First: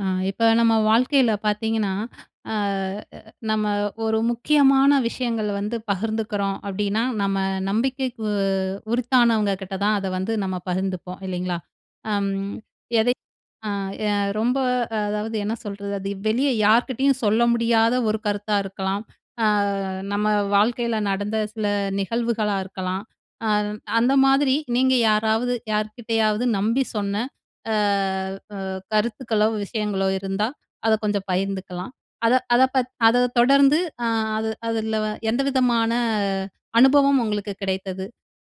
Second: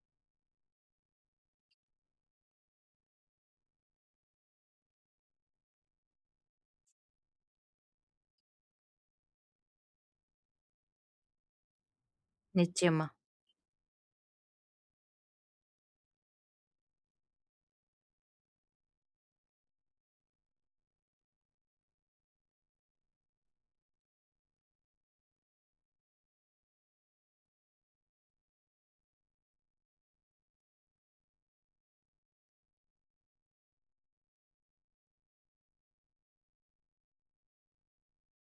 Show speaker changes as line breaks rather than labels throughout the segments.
அ இப்ப நம்ம வாழ்க்கைல பார்த்தீங்கன்னா, அ அ நம்ம ஒரு முக்கியமான விஷயங்கள வந்து பகிர்ந்துக்கிறோம் அப்படின்னா. நம்ம நம்பிக்கைக்கு உருத்தானவங்க கிட்ட தான் அத வந்து நம்ம பகிர்ந்துப்போம் இல்லைங்களா? அம்
நிச்சயமா.
எதை அ எ ரொம்ப அதாவது என்ன சொல்றது, அது வெளிய யார்க்கிட்டயும் சொல்ல முடியாத ஒரு கருத்தா இருக்கலாம். அ நம்ம வாழ்க்கைல நடந்த சில நிகழ்வுகளா இருக்கலாம். அ அந்த மாதிரி நீங்க யாராவது யார்க்கிட்டயாவது நம்பி சொன்ன அ அ கருத்துக்களோ, விஷயங்களோ இருந்தா, அத கொஞ்சம் பகிர்ந்துக்கலாம். அத அத பத் அத தொடர்ந்து அ அது அதுலவ எந்த விதமான அனுபவம் உங்களுக்கு கிடைத்தது?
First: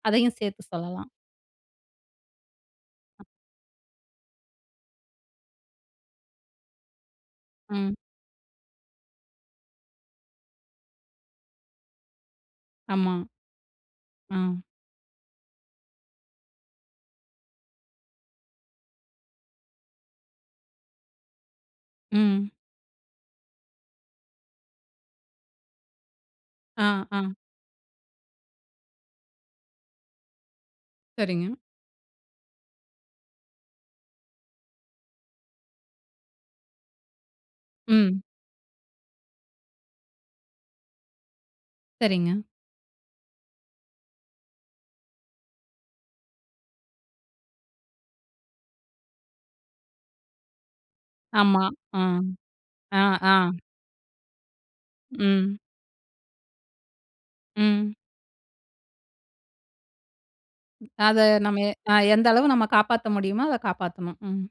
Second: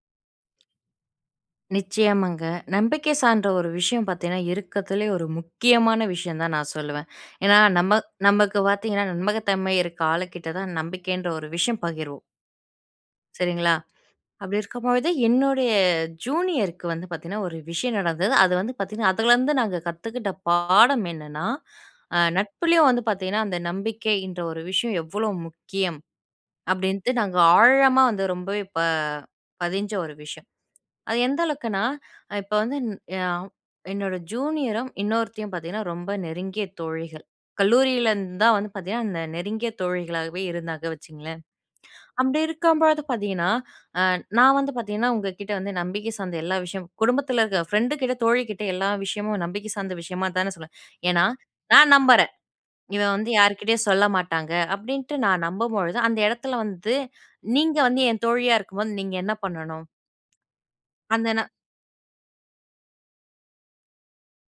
அதையும் சேர்த்து சொல்லலாம்.
நிச்சயமாங்க. நம்பிக்கை சார்ந்த ஒரு விஷயம் பார்த்தீங்கன்னா, இருக்கதுலே ஒரு முக்கியமான விஷயம் தான் நான் சொல்லுவேன். ஏன்னா
ம்.
நம நமக்கு பார்த்தீங்கன்னா, நம்பகத்தன்மை இருக்க ஆளுகிட்ட தான், நம்பிக்கைன்ற ஒரு விஷயம் பகிர்வோம்.
ஆமா.
சரிங்களா?
அ.
அப்படிருக்கும்பொழுது என்னுடைய ஜூனியருக்கு வந்து பார்த்தீங்கன்னா, ஒரு விஷயம் நடந்தது. அது வந்து பார்த்தீங்கன்னா அதுல இருந்து நாங்க கத்துக்கிட்ட பாடம் என்னென்னா, அ
ம்.
நட்புலயும் வந்து பார்த்தீங்கன்னா, அந்த நம்பிக்கைன்ற ஒரு விஷயம் எவ்ளோ முக்கியம்
அ,
அப்டின்ட்டு,
ஆ.
நாங்க ஆழமா வந்து ரொம்பவே ப பதிஞ்ச ஒரு விஷயம். அது எந்த
சரிங்க.
அளவுக்குனா அ இப்ப வந்து [unintelligible] என்னோட ஜூனியரும் இன்னொருத்தியும் பார்த்தீங்கன்னா, ரொம்ப நெருங்கிய தோழிகள்.
ம்.
கல்லூரிலருந்து தான் வந்து பார்த்தீங்கன்னா, இந்த நெருங்கிய தோழிகளாகவே இருந்தாங்க வச்சுக்கங்களேன்.
சரிங்க.
அப்படி இருக்கும்போது பார்த்தீங்கன்னா அ நான் வந்து பார்த்தீங்கன்னா உங்க கிட்ட வந்து நம்பிக்கை சார்ந்த எல்லா விஷயமும் குடும்பத்துல இருக்க. ஃப்ரெண்டுக்கிட்ட தோழிகிட்ட எல்லா விஷயமும் நம்பிக்கை சார்ந்த விஷயமா தான சொல்லுவேன். ஏன்னா
ஆமா.
நான்
அ.
நம்புறேன்.
அ,
இவன் வந்து
ஆ.
யார்க்கிட்டயும் சொல்ல மாட்டாங்க, அப்டின்ட்டு நான்
ம்.
நம்பும்பொழுது அந்த இடத்துல வந்து, நீங்க
ம்.
வந்து என் தோழியா இருக்கும்போது நீங்க என்ன பண்ணணும்?
ம், அத
அந்த ந
நம்ம, அ எந்த அளவு நம்ம காப்பாத்த முடியுமோ, அத காப்பாத்தணும். ம்.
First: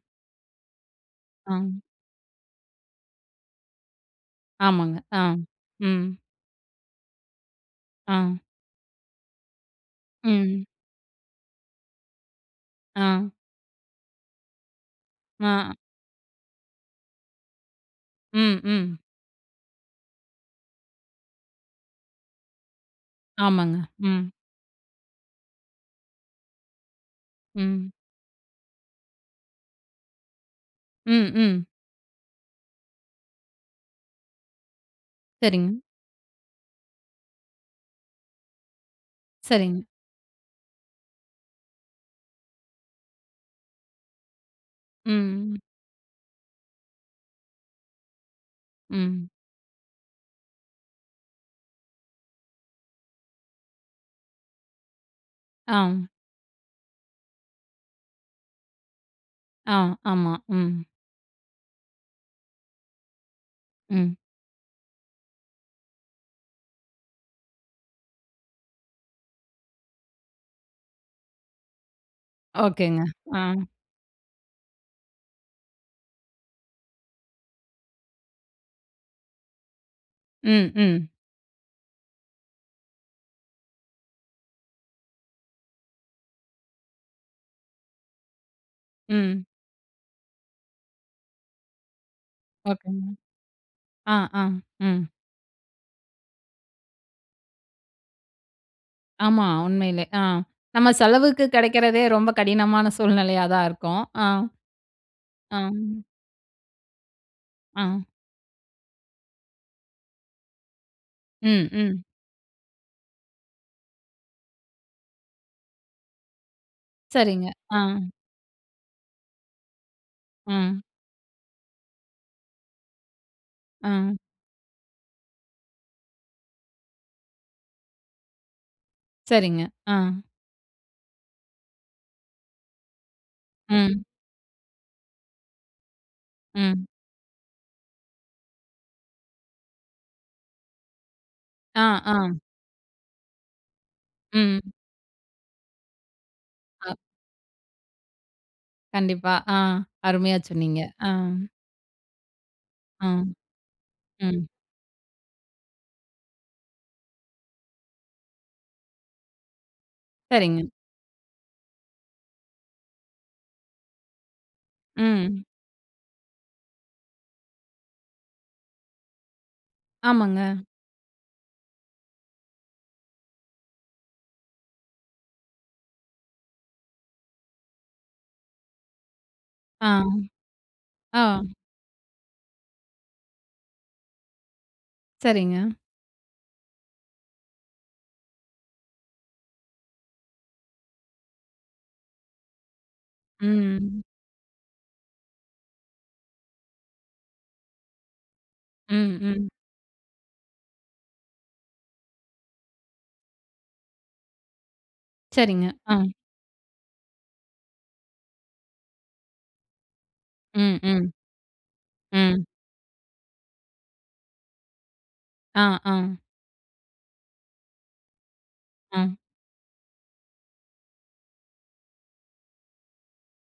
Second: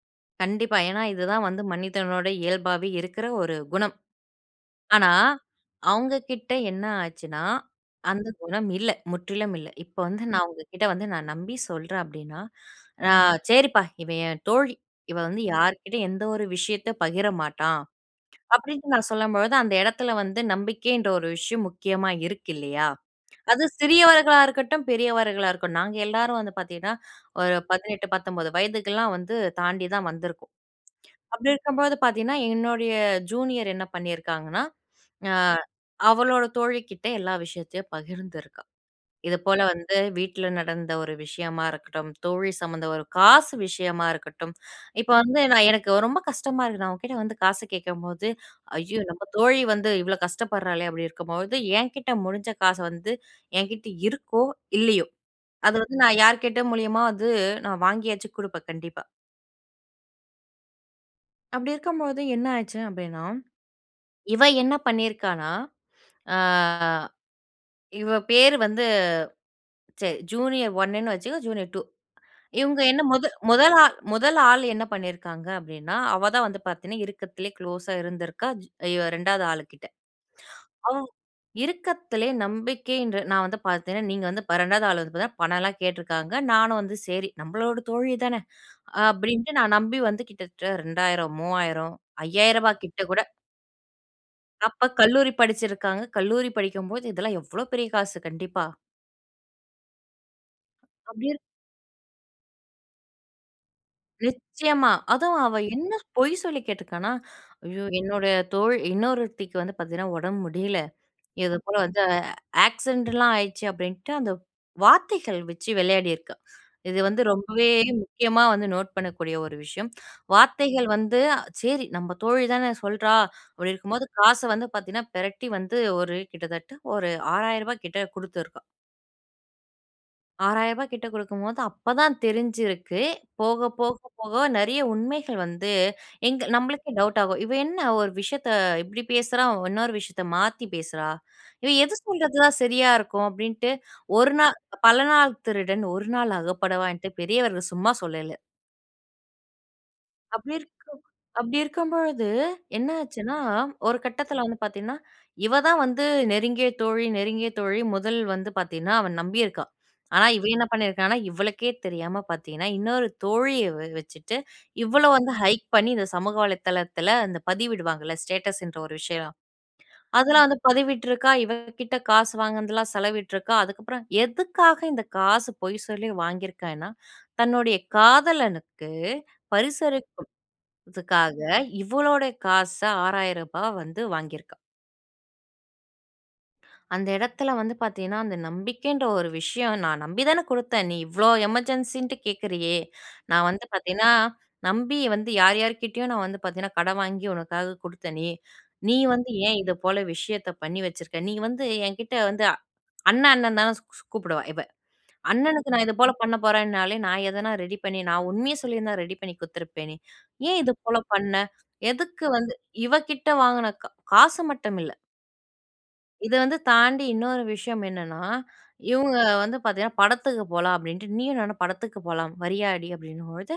கண்டிப்பா, ஏன்னா இது தான் வந்து
அம்.
மனிதனோட இயல்பாவே இருக்குற ஒரு குணம்.
ஆமாங்க,
ஆனா
அம். ம்.
அவுங்ககிட்ட என்ன ஆச்சுன்னா, அந்த
அம்.
குணம் இல்ல! முற்றிலும் இல்ல. இப்ப வந்து நான் உங்க
ம்.
கிட்ட வந்து நான் நம்பி சொல்றேன் அப்டின்னா, "அ
அ.
சரிப்பா, இவ என் தோழி! இவ வந்து
அ.
யார்க்கிட்டயும் எந்த ஒரு விஷயத்த பகிரமாட்டா."
ம்.
அப்படின்னு
ம்.
நான் சொல்லும்பொழுது, அந்த இடத்துல வந்து நம்பிக்கைன்ற ஒரு விஷயம் முக்கியமா இருக்கு இல்லையா? அது
ஆமாங்க. ம்.
சிறியவர்களா இருக்கட்டும், பெரியவர்களா இருக்கட்டும். நாங்க எல்லாரும் வந்து பார்த்தீங்கன்னா. ஒரு
ம்.
18, 19 வயதுக்கெல்லாம் வந்து தாண்டி தான் வந்துருக்கோம்.
ம்.
அப்படி
ம்.
இருக்கும்போது பார்த்தீங்கன்னா, என்னுடைய ஜூனியர் என்ன பண்ணிருக்காங்கன்னா, அ
சரிங்க.
அவளோட தோழி கிட்ட எல்லா விஷயத்தையும் பகிர்ந்துருக்கா. இது போல
சரிங்க.
வந்து வீட்டுல நடந்த ஒரு விஷயமா இருக்கட்டும். தோழி சம்மந்த ஒரு காசு விஷயமா இருக்கட்டும். இப்ப வந்து,
ம்.
நான் எனக்கு ரொம்ப கஷ்டமா இருக்கு. நான் உன்கிட்ட வந்து காசு கேட்கும்போது, "ஐயோ!
ம்.
நம்ம தோழி வந்து இவ்ளோ கஷ்டப்படுறாளே." அப்படி இருக்கும்போது என்கிட்ட முடிஞ்ச காச வந்து. என்கிட்ட இருக்கோ, இல்லயோ. அது வந்து
அம்.
நான் யார்க்கிட்ட மூலியமா வந்து நான் வாங்கியாச்சும் குடுப்பேன் கண்டிப்பா.
அம். ஆமா ம்.
அப்படிருக்கும்போது என்ன ஆச்சு அப்படின்னா.
ம்.
இவ என்ன பண்ணியிருக்கான்னா, அ இவ பேரு வந்து. ச ஜூனியர் 1 வச்சுக்கோ, ஜூனியர் 2. இவங்க என்ன
ஓகேங்க.
முத
அ.
முதலா, 1 ஆள் என்ன பண்ணியிருக்கிறாங்க அப்படின்னா, அவ தான் வந்து பார்த்தீங்கன்னா, இருக்கத்திலே க்ளோஸா இருந்திருக்கா. ஜ் அ 2வது ஆளுகிட்ட.
ம்.
ஓ.
ம்.
இருக்கத்திலே நம்பிக்கை என்று நான் வந்து பார்த்தீங்கன்னா. நீங்க வந்து 2வது ஆள் வந்து பார்த்தா பணம் எல்லாம் கேட்டுருக்கிறாங்க. நானும் வந்து சரி நம்மளோட தோழி தான.
ம்.
அப்படின்டு நான் நம்பி வந்து கிட்டத்தட்ட ரூ.2000, 3000, 5000 கிட்ட
ஓகேங்க.
கூட.
அ, அ.
அப்ப
ம்.
கல்லூரி படிச்சுருக்காங்க. கல்லூரி படிக்கும்போது, இதெல்லாம் எவ்ளோ பெரிய காசு! கண்டிப்பா.
ஆமா உண்மையிலே, அ நம்ம
அப்படியிர்
செலவுக்கு கெடைக்கிறதே ரொம்ப கடினமான சூழ்நிலையா தான் இருக்கும். அ,
நிச்சயமா. அதும் அவ
அ.
என்ன பொய் சொல்லி கேட்டுருக்கானா, "ஐயோ!
அ.
என்னோட தோழ் இன்னொருத்திக்கு வந்து பார்த்தீங்கன்னா உடம்பு முடியல, இது
ம்.
போல வந்து
ம்.
ஆக்சிடென்ட்லாம் ஆயிடுச்சு அப்படின்ட்டு" அந்த வார்த்தைகள் வச்சு விளையாடிருக்கா. இது வந்து
சரிங்க.
ரொம்பவே
அ.
முக்கியமா வந்து நோட் பண்ணக்கூடிய ஒரு விஷயம்.
ம்.
வார்த்தைகள் வந்து சேரி, நம்ம தோழி தானே சொல்றா அப்படி இருக்கும்போது
அ.
காச வந்து பார்த்தீங்கன்னா, பெரட்டி வந்து ஒரு கிட்டத்தட்ட ஒரு ரூ. 6000 கிட்ட கொடுத்துருக்கா!
சரிங்க. அ.
ரூ. 6000 கிட்ட கொடுக்கும்போது அப்ப தான் தெரிஞ்சிருக்கு, போக, போக,
ம்.
போக நெறைய உண்மைகள் வந்து எங்க
ம்.
நம்மளுக்கே டவுட் ஆகும்! "இவ என்ன, ஒரு விஷயத்த இப்படி பேசுறா, இன்னொரு விஷயத்த மாத்தி பேசுறா, இவ
அ.
எது
ஆ.
சொல்றது தான் சரியா இருக்கும்?" அப்படின்ட்டு ஒரு நா
ம்.
பல நாள் திருடன் ஒரு நாள்
அ.
அகப்படுவான்ட்டு பெரியவர்கள் சும்மா சொல்லல!
கண்டிப்பா. அ அருமையா
அப்படி இருக்கு
சொன்னீங்க! அ.
அப்படி இருக்கும்பொழுது, என்ன
அ.
ஆச்சுன்னா, ஒரு கட்டத்துல
ம்.
வந்து பார்த்தீங்கன்னா, இவ தான் வந்து நெருங்கிய தோழி, நெருங்கிய தோழி முதல் வந்து பார்த்தீங்கன்னா, அவ நம்பியிருக்கா. ஆனா இவ என்ன
சரிங்க.
பண்ணியிருக்கான்னா, இவளுக்கே தெரியாம பார்த்தீங்கன்னா இன்னொரு தோழிய வ வச்சுட்டு இவ்வள வந்து
ம்.
ஹைட் பண்ணி இந்த சமூக வலைத்தளத்துல இந்த பதிவிடுவாங்கல்ல? ஸ்டேட்டஸ்ன்ற ஒரு விஷயம், அதெல்லாம்
ஆமாங்க.
வந்து பதிவிட்டுருக்கா. இவ கிட்ட காசு வாங்குனதுலாம் செலவிட்டுருக்கா. அதுக்கப்புறம் எதுக்காக இந்த காசு, பொய் சொல்லி வாங்கியிருக்கான்னா, தன்னுடைய காதலனுக்கு
அ.
பரிசளிப்பு [unintelligible]
ஆ.
அதுக்காக, இவளோடய காச, ரூ. 6000 வந்து வாங்கியிருக்கா.
சரிங்க.
அந்த இடத்துல வந்து பார்த்தீங்கன்னா, அந்த நம்பிக்கைன்ற ஒரு விஷயம். "நான் நம்பி தானே கொடுத்தேன்? நீ இவ்ளோ எமர்ஜென்சின்னுட்டு கேட்கறியே?" நான் வந்து
ம்.
பார்த்தீங்கன்னா, "நம்பி வந்து யார் யார்க்கிட்டயோ, நான் வந்து பார்த்தீங்கன்னா, கடன் வாங்கி உனக்காக கொடுத்தனே! நீ
ம்.
வந்து
ம்.
ஏன் இது போல விஷயத்த பண்ணி வச்சிருக்க. நீ வந்து என்கிட்ட வந்து" அ அண்ண அண்ணன் தான ஸ் ஸ் கூப்பிடுவா இவ,
சரிங்க.
"அண்ணனுக்கு நான் இது
அ.
போல பண்ண போறன்னாலே நான் எதனா ரெடி பண்ணி, நான் உண்மைய சொல்லியிருந்தா ரெடி பண்ணி கொடுத்துருப்பேனே? ஏன் இது
ம்.
போல
ம்.
பண்ண? எதுக்கு
ம்.
வந்து" இவ கிட்ட வாங்குன க காசு மட்டும் இல்ல
அ. அ.
இத வந்து தாண்டி இன்னொரு விஷயம் என்னன்னா. இவங்க
அ.
வந்து பார்த்தீங்கன்னா, படத்துக்கு போலாம் அப்படின்ட்டு. "நீயும் நானும் படத்துக்கு போலாம், வரியாடி?" அப்படின்னும்பொழுது,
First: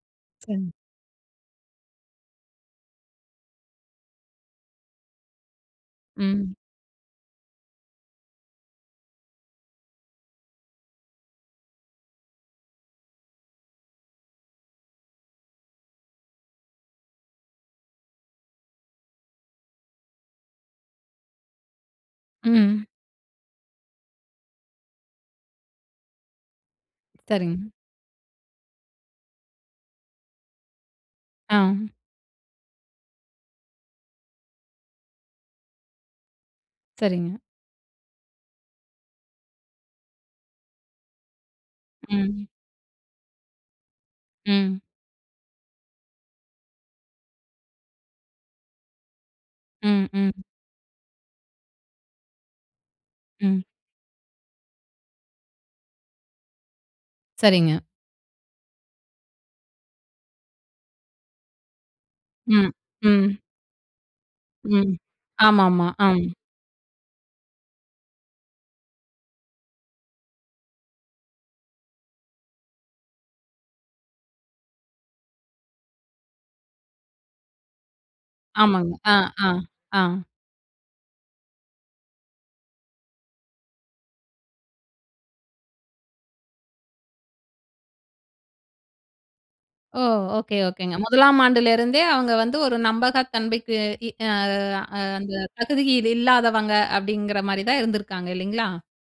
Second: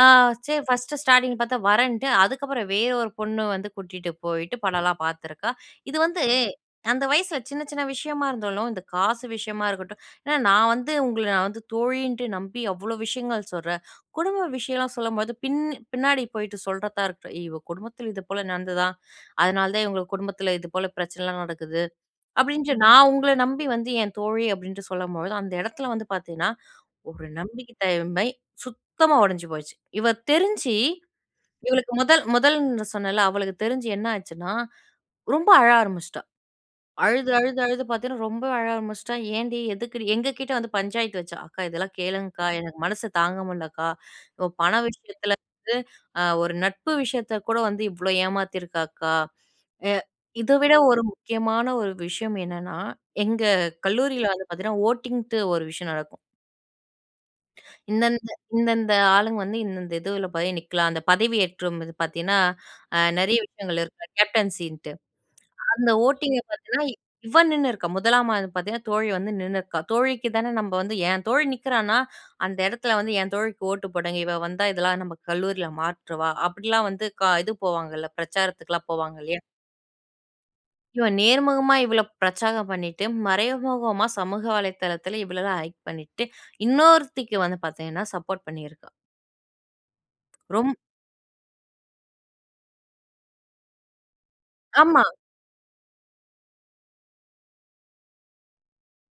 அ சரி
சரிங்
ஃபர்ஸ்ட்டு ஸ்டார்ட்டிங் பார்த்தா வரேன்ன்ட்டு, அதுக்கப்புறம் வேற ஒரு பொண்ணு வந்து கூட்டிட்டு போயிட்டு படம்லாம் பார்த்துருக்கா. இது வந்து,
ம்.
அந்த வயசுல சின்ன சின்ன விஷயமா இருந்தாலும், இந்த காசு விஷயமா இருக்கட்டும் ஏன்னா நான் வந்து உங்கள நான் வந்து தோழின்னுட்டு நம்பி அவ்ளோ விஷயங்கள் சொல்றேன். குடும்ப விஷயம்லாம் சொல்லும்போது பின் பின்னாடி போயிட்டு சொல்றதா இருக்கட்டும். "இவ குடும்பத்துல இதுபோல நடந்ததாம், அதுனால தான் இவங்க குடும்பத்துல இதுபோல பிரச்சனலாம் நடக்குது," அப்படின்ட்டு
ம்.
நான் உங்கள நம்பி வந்து என் தோழி அப்படின்டு சொல்லும்பொழுது, அந்த இடத்துல வந்து பார்த்தீங்கன்னா, ஒரு
சரிங்க.
நம்பிக்கை தன்மை சுத்தமா உடைஞ்சு போச்சு! இவ தெரிஞ்சு,
அ.
இவளுக்கு முதல் முதல்ன்னு சொன்னேன்ல, அவளுக்கு தெரிஞ்சு என்ன ஆச்சுன்னா ரொம்ப அழ ஆரம்பிச்சுட்டா. அழுது,
சரிங்க.
அழுது, அழுது பார்த்தீங்கன்னா ரொம்ப அழ ஆரம்பிச்சிட்டா. ஏன்டி? எதுக்குடி? எங்க கிட்ட வந்து பஞ்சாயத்து வச்சா, "அக்கா இதெல்லாம்
ம்.
கேளுங்க்கா. எனக்கு மனசு தாங்க முடிலக்கா. ஒ பண
ம்.
விஷயத்துல வந்து, அ ஒரு நட்பு விஷயத்த கூட வந்து இவ்ளோ ஏமாத்தியிருக்கா அக்கா!" எ
ம். ம்.
இத விட ஒரு முக்கியமான ஒரு விஷயம் என்னன்னா, எங்க
ம்.
கல்லூரில வந்து பார்த்தீங்கன்னா, ஓட்டிங்னுட்டு ஒரு விஷயம் நடக்கும்.
சரிங்க.
இந்தந்த இந்தந்த ஆளுங்க வந்து இந்தந்த இதுல போய் நிக்கலாம். அந்த பதவியேற்றும் இது பார்த்தீங்கன்னா,
ம்.
அ நெறைய
ம்.
விஷயங்கள் இருக்கு. கேப்டன்ஸின்ட்டு.
ம். ஆமாமா.
அந்த
அம்.
ஓட்டிங்க பார்த்தீங்கன்னா. இவ நின்னுருக்கா. முதலாமாண்டு பார்த்தீங்கன்னா தோழி வந்து நின்னுருக்கா. தோழிக்கு தான நம்ம வந்து என் தோழி நிக்கிறானா, அந்த இடத்துல வந்து என் தோழிக்கு ஓட்டு போடுங்க. இவ வந்தா, இதெல்லாம் நம்ம கல்லூரில மாற்றுவா, அப்படிலாம் வந்து க இது போவாங்கல்ல? பிரச்சாரத்துக்குலாம்
ஆமாங்க. அ.
போவாங்க இல்லையா?
அ. அ.
இவ நேர்முகமா இவ்ளோ பிரச்சாரம் பண்ணிட்டு, மறைமுகமா சமூக வலைதளத்துல இவ்வளலாம் ஹயிட் பண்ணிட்டு. இன்னொருத்திக்கு வந்து பார்த்தீங்கன்னா, சப்போர்ட் பண்ணிருக்கா.
ஓ! ஓகே
ரொம்
ஓகேங்க. 1லாம் ஆண்டுல இருந்தே, அவங்க வந்து ஒரு நம்பகத்தன்மைக்கு இ அ, அ
ஆமா.
அந்த தகுதியில் இல்லாதவங்க அப்படிங்கிற மாரி தான் இருந்திருக்காங்க, இல்லைங்களா?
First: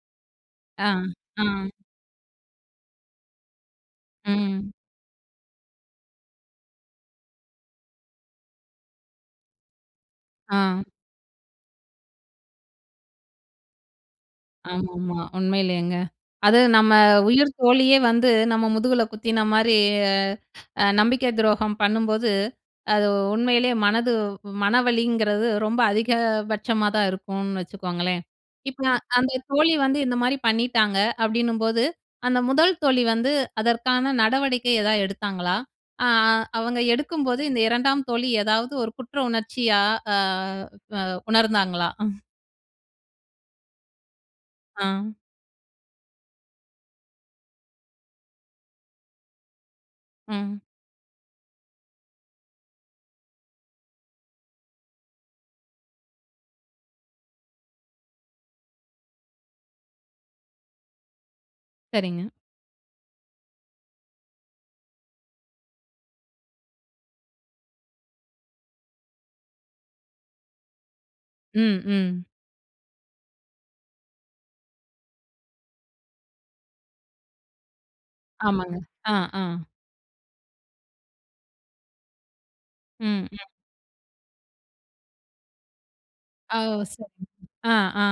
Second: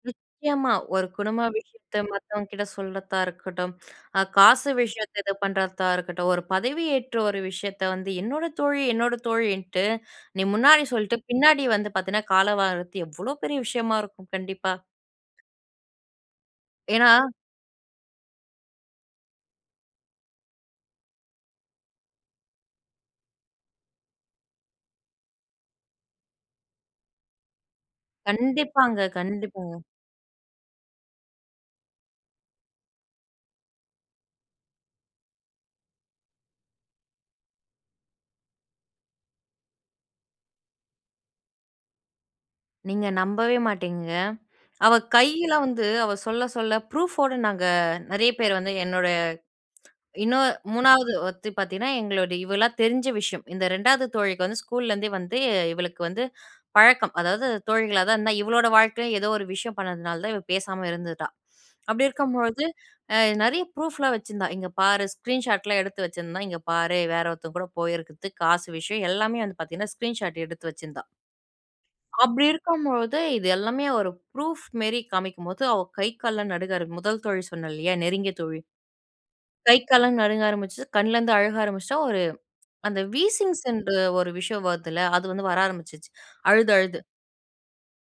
நிச்சயமா.
அ.
ஒரு குடும்ப
அ.
விஷயத்த மத்தவங்கட்ட சொல்றதா இருக்கட்டும். அ காசு
ம்.
விஷயத்த இது பண்ணுறதா இருக்கட்டும். ஒரு பதவி ஏற்ற ஒரு விஷயத்த வந்து என்னோட தோழி என்னோட தோழின்ட்டு. நீ
அ.
முன்னாடி சொல்ட்டு, பின்னாடி வந்து பார்த்தீங்கன்னா, காலவாறது எவ்ளோ பெரிய விஷயமா இருக்கும். கண்டிப்பா.
ஆமாமா. உண்மையிலேங்க. அது நம்ம
ஏன்னா.
உயிர் தோழியே வந்து நம்ம முதுகுல குத்தின மாரி அ, அ நம்பிக்கை துரோகம் பண்ணும்போது. அது உண்மையிலயே மனது மனவலிங்கிறது ரொம்ப அதிக பட்சமாதான் இருக்கும்னு வச்சுக்கோங்களேன். இப்ப நா
கண்டிப்பாங்க,
அந்த தோழி
கண்டிப்பாங்க.
வந்து இந்த மாதிரி பண்ணிட்டாங்க. அப்படின்னும்போது அந்த முதல் தோழி வந்து அதற்கான நடவடிக்கை எதாவது எடுத்தாங்களா? அ அவங்க எடுக்கும்போது, இந்த 2டாம் தோழி எதாவது ஒரு குற்ற உணர்ச்சியா, அ அ அ உணர்ந்தாங்களா?
நீங்க நம்பவே மாட்டீங்கங்க. அவ
அ.
கையில வந்து அவ சொல்ல சொல்ல ப்ரூஃபோட நாங்க, நெறைய பேர் வந்து என்னோட இன்னும்
ம்.
3வது ஒருத்தி பார்த்தீங்கன்னா எங்களோட இவளா தெரிஞ்ச விஷயம். இந்த 2வது தோழிக்கு வந்து ஸ்கூல்லேருந்தே வந்து இவளுக்கு வந்து பழக்கம். அதாவது தோழிகளா தான் இருந்தா இவளோட வாழ்க்கையிலயும் ஏதோ ஒரு விஷயம் பண்ணதுனால தான். இவ பேசாம இருந்துட்டா. அப்படி
சரிங்க.
இருக்கும்பொழுது அ நெறைய ப்ரூஃப்லாம் வச்சிருந்தா. இங்க பாரு ஸ்க்ரீன் ஷாட்லாம் எடுத்து வச்சிருந்தா. இங்க பாரு வேற ஒருத்தங்க கூட போயிருக்கறது, காசு விஷயம் எல்லாமே வந்து பார்த்தீங்கன்னா, ஸ்க்ரீன் ஷாட் எடுத்து வச்சிருந்தா.
ம். ம்.
அப்படி இருக்கும் பொழுது, இது எல்லாமே ஒரு ப்ரூஃப் மேரி காமிக்கும்போது, அவ கை கால்லாம் நடுங்க ஆரம்பி 1 தோழி சொன்னேன் இல்லையா? நெருங்கிய தோழி.
ஆமாங்க. அ, அ.
கை கால்லாம் நடுங்க ஆரம்பிச்சு, கண்லருந்து அழுக ஆரம்பிச்சுட்டா, ஒரு அந்த
ம், ம்.
வீசிங்ஸ் என்று ஒரு விஷயம் வருதுல்ல, அது வந்து வர ஆரம்பிச்சுருச்சு,
ஆ.
அழுது,
ஓ!
அழுது.
சரி, அ, அ.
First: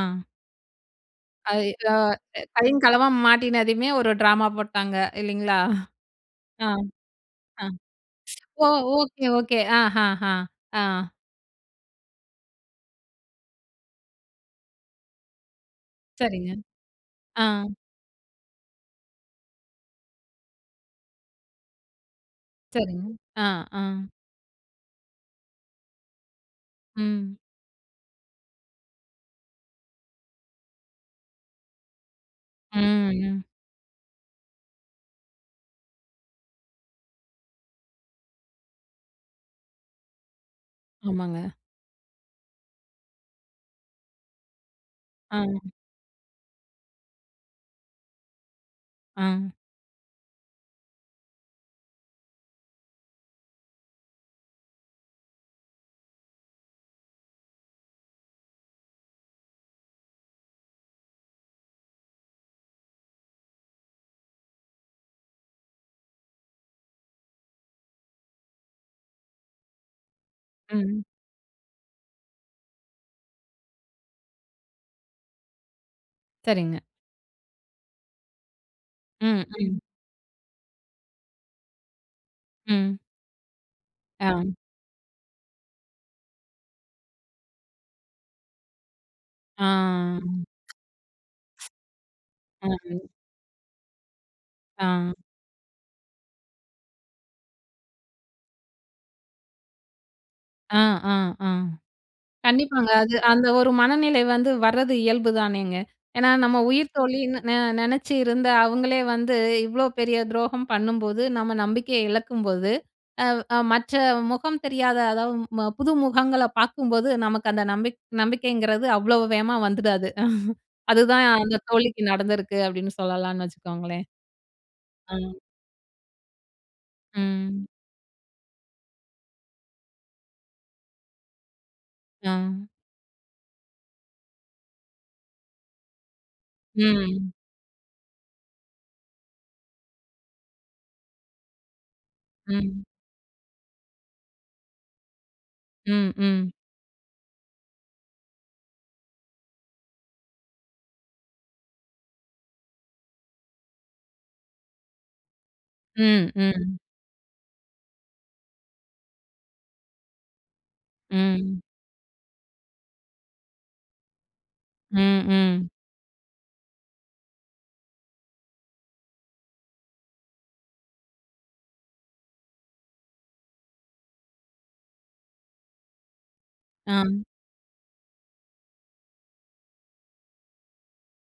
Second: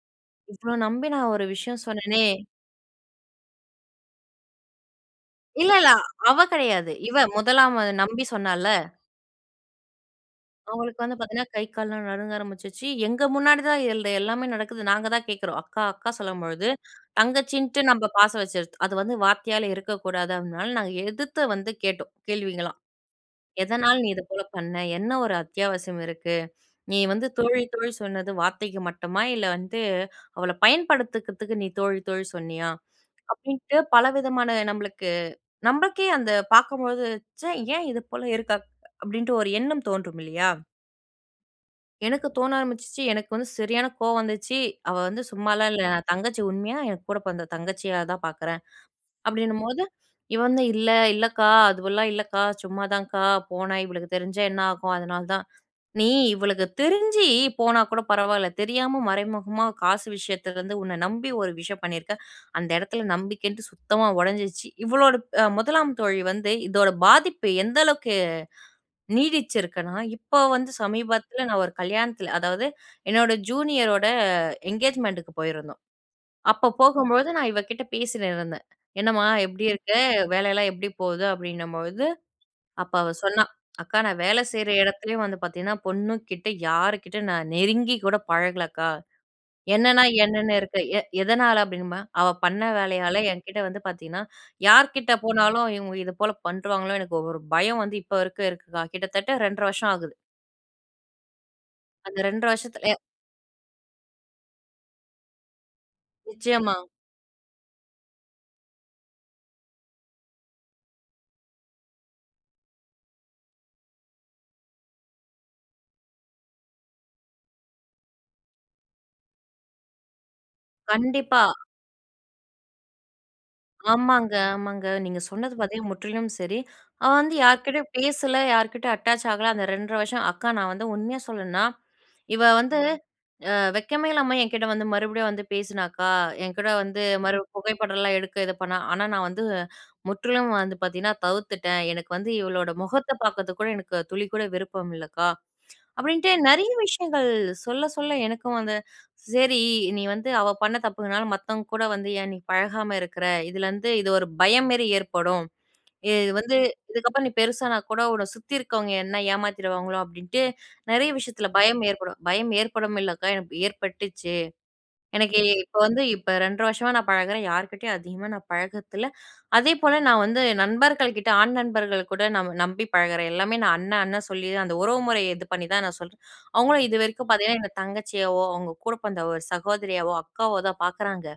இவ்ளோ நம்பி நான் ஒரு விஷயம்
[unintelligible] அ
சொன்னேனே!
கையும், களவுமா மாட்டினதுமே ஒரு டிராமா போட்டாங்க, இல்லைங்களா?
இல்ல, இல்ல. அவ
அ,
கிடையாது. இவ
அ!
1லாம் நம்பி
ஓ!
சொன்னாள்ல.
Okay, okay. அஹாஹா. அ.
அவங்களுக்கு வந்து பார்த்தீங்கன்னா, கை கால்லாம் நடுங்க ஆரம்பிச்சுச்சு. எங்க முன்னாடி தான் இது இந்த எல்லாமே நடக்குது. நாங்க தான் கேட்கிறோம். அக்கா! அக்கா!
சரிங்க.
சொல்லும்பொழுது
அ.
தங்கச்சின்னுட்டு நம்ப பாசம் வச்சுரது. அது வந்து வார்த்தையால இருக்கக்கூடாது. அதனால நாங்க எதிர்த்து வந்து கேட்டோம். கேள்விகலாம்.
சரிங்க. அ, அ.
"எதனால நீ இது போல பண்ண? என்ன ஒரு அத்தியாவசியம் இருக்கு? நீ வந்து
ம்.
தோழி, தோழி சொன்னது வார்த்தைக்கு மட்டுமா? இல்ல வந்து அவள பயன்படுத்துக்கறதுக்கு நீ தோழி, தோழி சொன்னியா?"
ம், ம்.
அப்படின்ட்டு பலவிதமான நம்பளுக்கு நம்பளுக்கே அந்த பார்க்கும்போது, "ச்ச! ஏன் இது போல இருக்கா?" அப்படின்ட்டு ஒரு எண்ணம் தோன்றும் இல்லையா?
ஆமாங்க.
"எனக்கு தோண ஆரம்பிச்சுச்சி. எனக்கு வந்து சரியான கோவம் வந்துச்சி. அவ வந்து
ஆ.
சும்மாலாம் இல்ல. தங்கச்சி, உண்மையா என் கூட பொறந்த தங்கச்சியா தான் பார்க்குறேன்."
ஆ.
அப்படின்னும்போது இவ வந்து, "இல்ல இல்லக்கா, அதுவெல்லாம் இல்லக்கா. சும்மாதாங்க்கா. போனா இவளுக்கு தெரிஞ்சா என்னாகும்? அதனால தான்". "நீ இவளுக்கு தெரிஞ்சி போனா கூட பரவால்ல, தெரியாம மறைமுகமா காசு விஷயத்துலருந்து உன்னை நம்பி ஒரு விஷயம் பண்ணியிருக்க. அந்த இடத்தில நம்பிக்கைன்ட்டு சுத்தமா உடைஞ்சிருச்சி". இவளோட அ முதலாம் தோழி வந்து, இதோட பாதிப்பு எந்தளவுக்கு, நீடிச்சிருக்குன்னா, இப்போ வந்து
ம்.
சமீபத்துல நான் ஒரு கல்யாணத்துல அதாவது என்னோட ஜூனியரோட, எங்கேஜ்மெண்ட்டுக்கு போயிருந்தோம். அப்போ
சரிங்க.
போகும்பொழுது, நான் இவ கிட்ட பேசிட்டு இருந்தேன். "என்னம்மா
ம்.
எப்படி
ம்.
இருக்க? வேலையெல்லாம் எப்படி போகுது?" அப்படின்னும்பொழுது, அப்ப
ம்.
அவ சொன்னா, "அக்கா நான் வேலை
ஆ.
செய்யிற இடத்துலேயே வந்து பார்த்தீங்கன்னா, பொண்ணு கிட்ட யாருகிட்டயும் நான் நெருங்கி கூட பழகல அக்கா.
ஆ..
என்னன்னா, என்னன்னு இருக்கேன்". "எ எதனால?" அப்படின்னுமா, "அவ
அ.
பண்ண
[unintelligible]
வேலையால என்கிட்ட வந்து பார்த்தீங்கன்னா,
ஆ.
யார்க்கிட்ட போனாலும் இவங்க இது போல பண்றுவாங்களோ எனக்கு ஒரு ஒரு பயம் வந்து இப்ப வரைக்கும் இருக்குக்கா". கிட்டத்தட்ட 2 1/2 வருஷம் ஆகுது.
அ, அ, அ.
அந்த 2 1/2
கண்டிப்பாங்க.
வருஷத்திலயே
அது- அந்த ஒரு மனநிலை வந்து வரது இயல்பு தானேங்க? ஏன்னா நம்ம
நிச்சயமா.
உயிர்த்தோழின்னு ந நெனச்சு இருந்த அவங்களே வந்து, இவ்வளோ பெரிய துரோகம் பண்ணும்போது, நம்ம நம்பிக்கைய இழக்கும்போது, அ, அ மற்ற முகம் தெரியாத, அதாவது ம புது முகங்கள பார்க்கும்போது நமக்கு அந்த நம்பிக் நம்பிக்கைங்கிறது அவ்வளோ வேகமா வந்துடாது. அதுதான்
கண்டிப்பா.
அந்த தோழிக்கு நடந்திருக்கு அப்படின்னு சொல்லலான்னு வச்சுக்கோங்களேன்.
ஆமாங்க, ஆமாங்க. நீங்க
அ.
சொன்னது பார்த்தீங்கன்னா முற்றிலும் சரி. அவ வந்து
ம்.
யார்க்கிட்டயும் பேசல. யார்க்கிட்டயும் அட்டாச் ஆகல, அந்த 2 1/2 வருஷம். "அக்கா, நான் வந்து உண்மையா சொல்லணுன்னா, இவ
அ.
வந்து, அ வெட்கமே இல்லாம என்கிட்ட வந்து மறுபடியும் வந்து பேசினாக்கா. என்கூட வந்து,
ம்.
மறுபடியும் புகைப்படம்லாம் எடுக்க இது பண்ணா. ஆனா நான் வந்து, முற்றிலும் வந்து பார்த்தீங்கன்னா, தவிர்த்துட்டேன். எனக்கு வந்து இவளோட
ம்.
முகத்த பார்க்கறதுக்கு கூட, எனக்கு துளி கூட விருப்பம் இல்லக்கா"
ம்.
அப்படின்ட்டு
ம்.
நெறைய விஷயங்கள், சொல்ல, சொல்ல எனக்கும் வந்து, "சரி. நீ வந்து அவ பண்ண தப்புனால மத்தவங்க கூட வந்து ஏன் நீ பழகாம இருக்குற? இதிலருந்து இது ஒரு பயம் மேரி ஏற்படும்.
ம்,
இது வந்து
ம்.
இதுக்கப்பறம் நீ பெருசானா கூட உன்னை சுத்தி இருக்கவங்க, என்ன ஏமாத்திருவாங்களோ? அப்படின்ட்டு நிறைய விஷயத்துல
ம்.
பயம் ஏற்படும்". "பயம் ஏற்படும் இல்லக்கா, எனக்கு ஏற்பட்டுச்சு.
ம்.
எனக்கு
ம்.
இப்போ வந்து இப்ப 2 1/2 வருஷமா நான் பழகுறேன். யார்க்கிட்டயும் அதிகமா நான் பழகறத்தில்ல. அதேபோல நான் வந்து நண்பர்கள் கிட்ட, ஆண் நண்பர்கள் கூட ந நம்பி பழகுறேன். எல்லாமே நான் அண்ணன், அண்ணன் சொல்லியே தான், அந்த உறவுமுறையை இது பண்ணி தான் நான் சொல்றேன். அவங்களும்
அ.
இதுவரைக்கும் பார்த்தீங்கன்னா, என்ன தங்கச்சியாவோ, அவங்க கூட பொறந்த ஒரு சகோதரியாவோ, அக்காவாவோ தான் பார்க்குறாங்க.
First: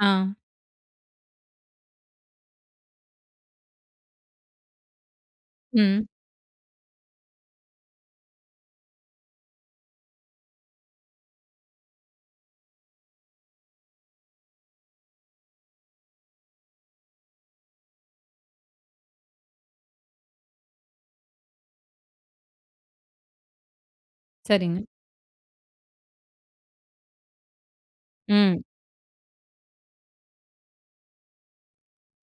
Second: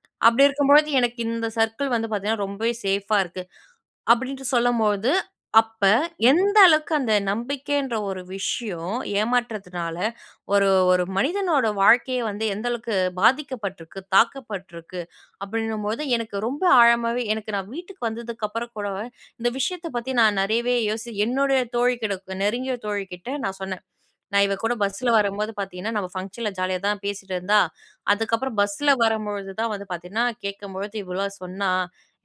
ஆ.
அப்படி இருக்கும்பொழுது எனக்கு இந்த சர்க்கிள் வந்து பார்த்தீங்கன்னா, ரொம்பவே சேஃப்பா இருக்கு". அப்படின்ட்டு சொல்லும்போது, அப்ப
ம்.
எந்த அளவுக்கு அந்த நம்பிக்கை என்ற ஒரு விஷயம், ஏமாற்றத்துனால ஒரு ஒரு மனிதனோட வாழ்க்கையே வந்து எந்த அளவுக்கு பாதிக்கப்பட்டிருக்கு, தாக்கப்பட்டிருக்கு, அப்படின்னும்பொழுது எனக்கு ரொம்ப ஆழமாவே எனக்கு நான் வீட்டுக்கு வந்ததுக்கு அப்புறம் கூட, இந்த விஷயத்தை பத்தி நான் நெறையவே யோசி என்னுடைய தோழி கிட்டக்க, நெருங்கிய தோழி கிட்ட நான் சொன்னேன். "நான் இவ கூட
சரிங்க.
பஸ்ஸில வரும்போது பார்த்தீங்கன்னா, நம்ம ஃபங்ஷன்ல ஜாலியா தான் பேசிட்டிருந்தா. அதுக்கப்பறம்
ம்.
பஸ்ஸில வரும்பொழுது தான் வந்து பார்த்தீங்கன்னா, கேட்கும் பொழுது இவ்ளோலாம் சொன்னா.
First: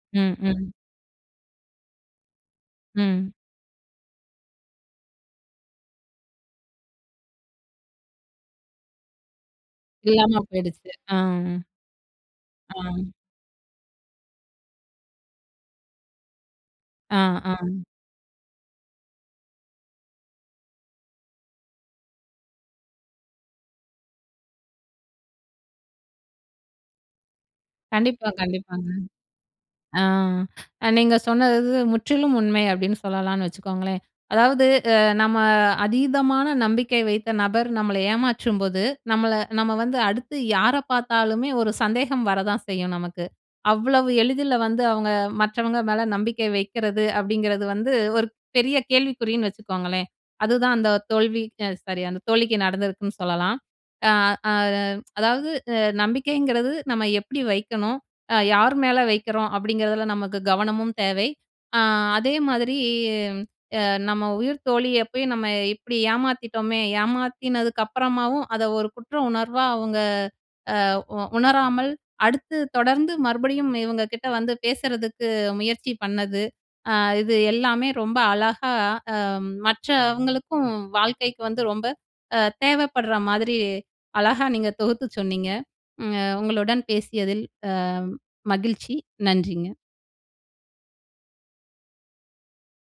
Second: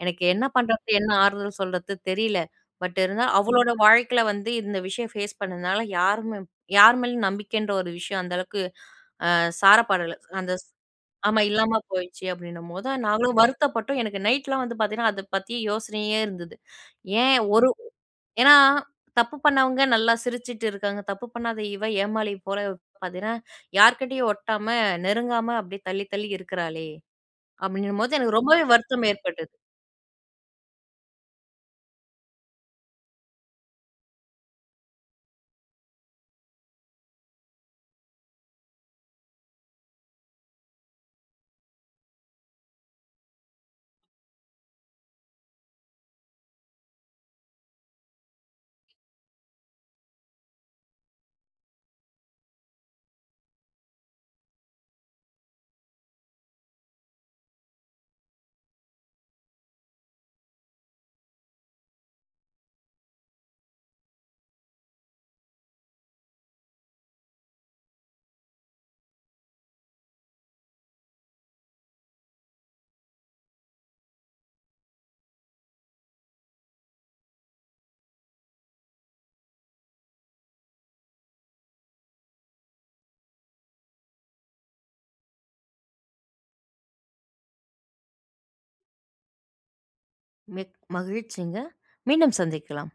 எனக்கு
ம்.
என்ன
ம்.
பண்ணுறது, என்ன ஆறுதல் சொல்றது தெரியல. பட்
ம்.
இருந்தாலும், அவளோட வாழ்க்கையில வந்து இந்த விஷயம் ஃபேஸ் பண்ணதுனால யாருமே யார் மேலயும் நம்பிக்கைன்ற ஒரு விஷயம் அந்த அளவுக்கு அ சார பாடல".
இல்லாம
அந்த
போயிடுச்சு. அ,
ஆமா
அ.
இல்லாம போயிடுச்சி. அப்படின்னும்போது
அ.
நாங்களும் வருத்தப்பட்டோம். எனக்கு நைட்லாம் வந்து பார்த்தீங்கன்னா, அதை பத்தி யோசனையே இருந்தது.
அ
"ஏன்
அ.
ஒரு ஏன்னா தப்பு பண்ணவங்க நல்லா சிரிச்சுட்டு இருக்காங்க. தப்பு பண்ணாத இவ ஏமாளி போல பார்த்தீங்கன்னா, யார்க்கிட்டயும் ஒட்டாம, நெருங்காம அப்படியே தள்ளி, தள்ளி இருக்குறாளே". அப்படின்னும்போது
கண்டிப்பா
எனக்கு ரொம்பவே
கண்டிப்பாங்க.
வருத்தம் ஏற்பட்டது.
அ. அ நீங்க சொன்னது முற்றிலும் உண்மை அப்படின்னு சொல்லலான்னு வச்சுக்கோங்களேன். அதாவது அ நம்ம, அதீதமான நம்பிக்கை வைத்த நபர் நம்மளை ஏமாற்றும்போது, நம்மள நம்ம வந்து அடுத்து யார பார்த்தாலுமே ஒரு சந்தேகம் வர தான் செய்யும், நமக்கு. அவ்வளவு எளிதில வந்து அவங்க மற்றவங்க மேல நம்பிக்கை வைக்கிறது, அப்படிங்கிறது வந்து, ஒரு பெரிய கேள்விக்குறின்னு வச்சுக்கோங்களேன். அதுதான் அந்த தோல்விக்கு அ, சாரி அந்த தோழிக்கு நடந்திருக்குன்னு சொல்லலாம். அ அத "அதாவது அ நம்பிக்கைங்கிறது, நம்ம எப்படி வைக்கணும், அ யாரு மேல வைக்கிறோம்", அப்படிங்கிறதில நமக்கு கவனமும் தேவை. "அ அதே மாதிரி அ நம்ம உயிர் தோழிய போயி, நம்ம இப்படி ஏமாத்திட்டோமே! ஏமாத்தினதுக்கு அப்புறமாவும், அதை ஒரு குற்ற உணர்வா அவுங்க அ உ உணராமல், அடுத்து தொடர்ந்து மறுபடியும் இவங்க கிட்ட வந்து பேசறதுக்கு முயற்சி பண்ணது". அ இது எல்லாமே ரொம்ப அழகா அ, மற்றவங்களுக்கும் வாழ்க்கைக்கு வந்து ரொம்ப அ, தேவைப்படுற மாதிரி, அழகா நீங்க தொகுத்து சொன்னீங்க. ம் அ உங்களுடன் பேசியதில் அ, மகிழ்ச்சி. நன்றிங்க.
மிக் மகிழ்ச்சிங்க. மீண்டும் சந்திக்கலாம்.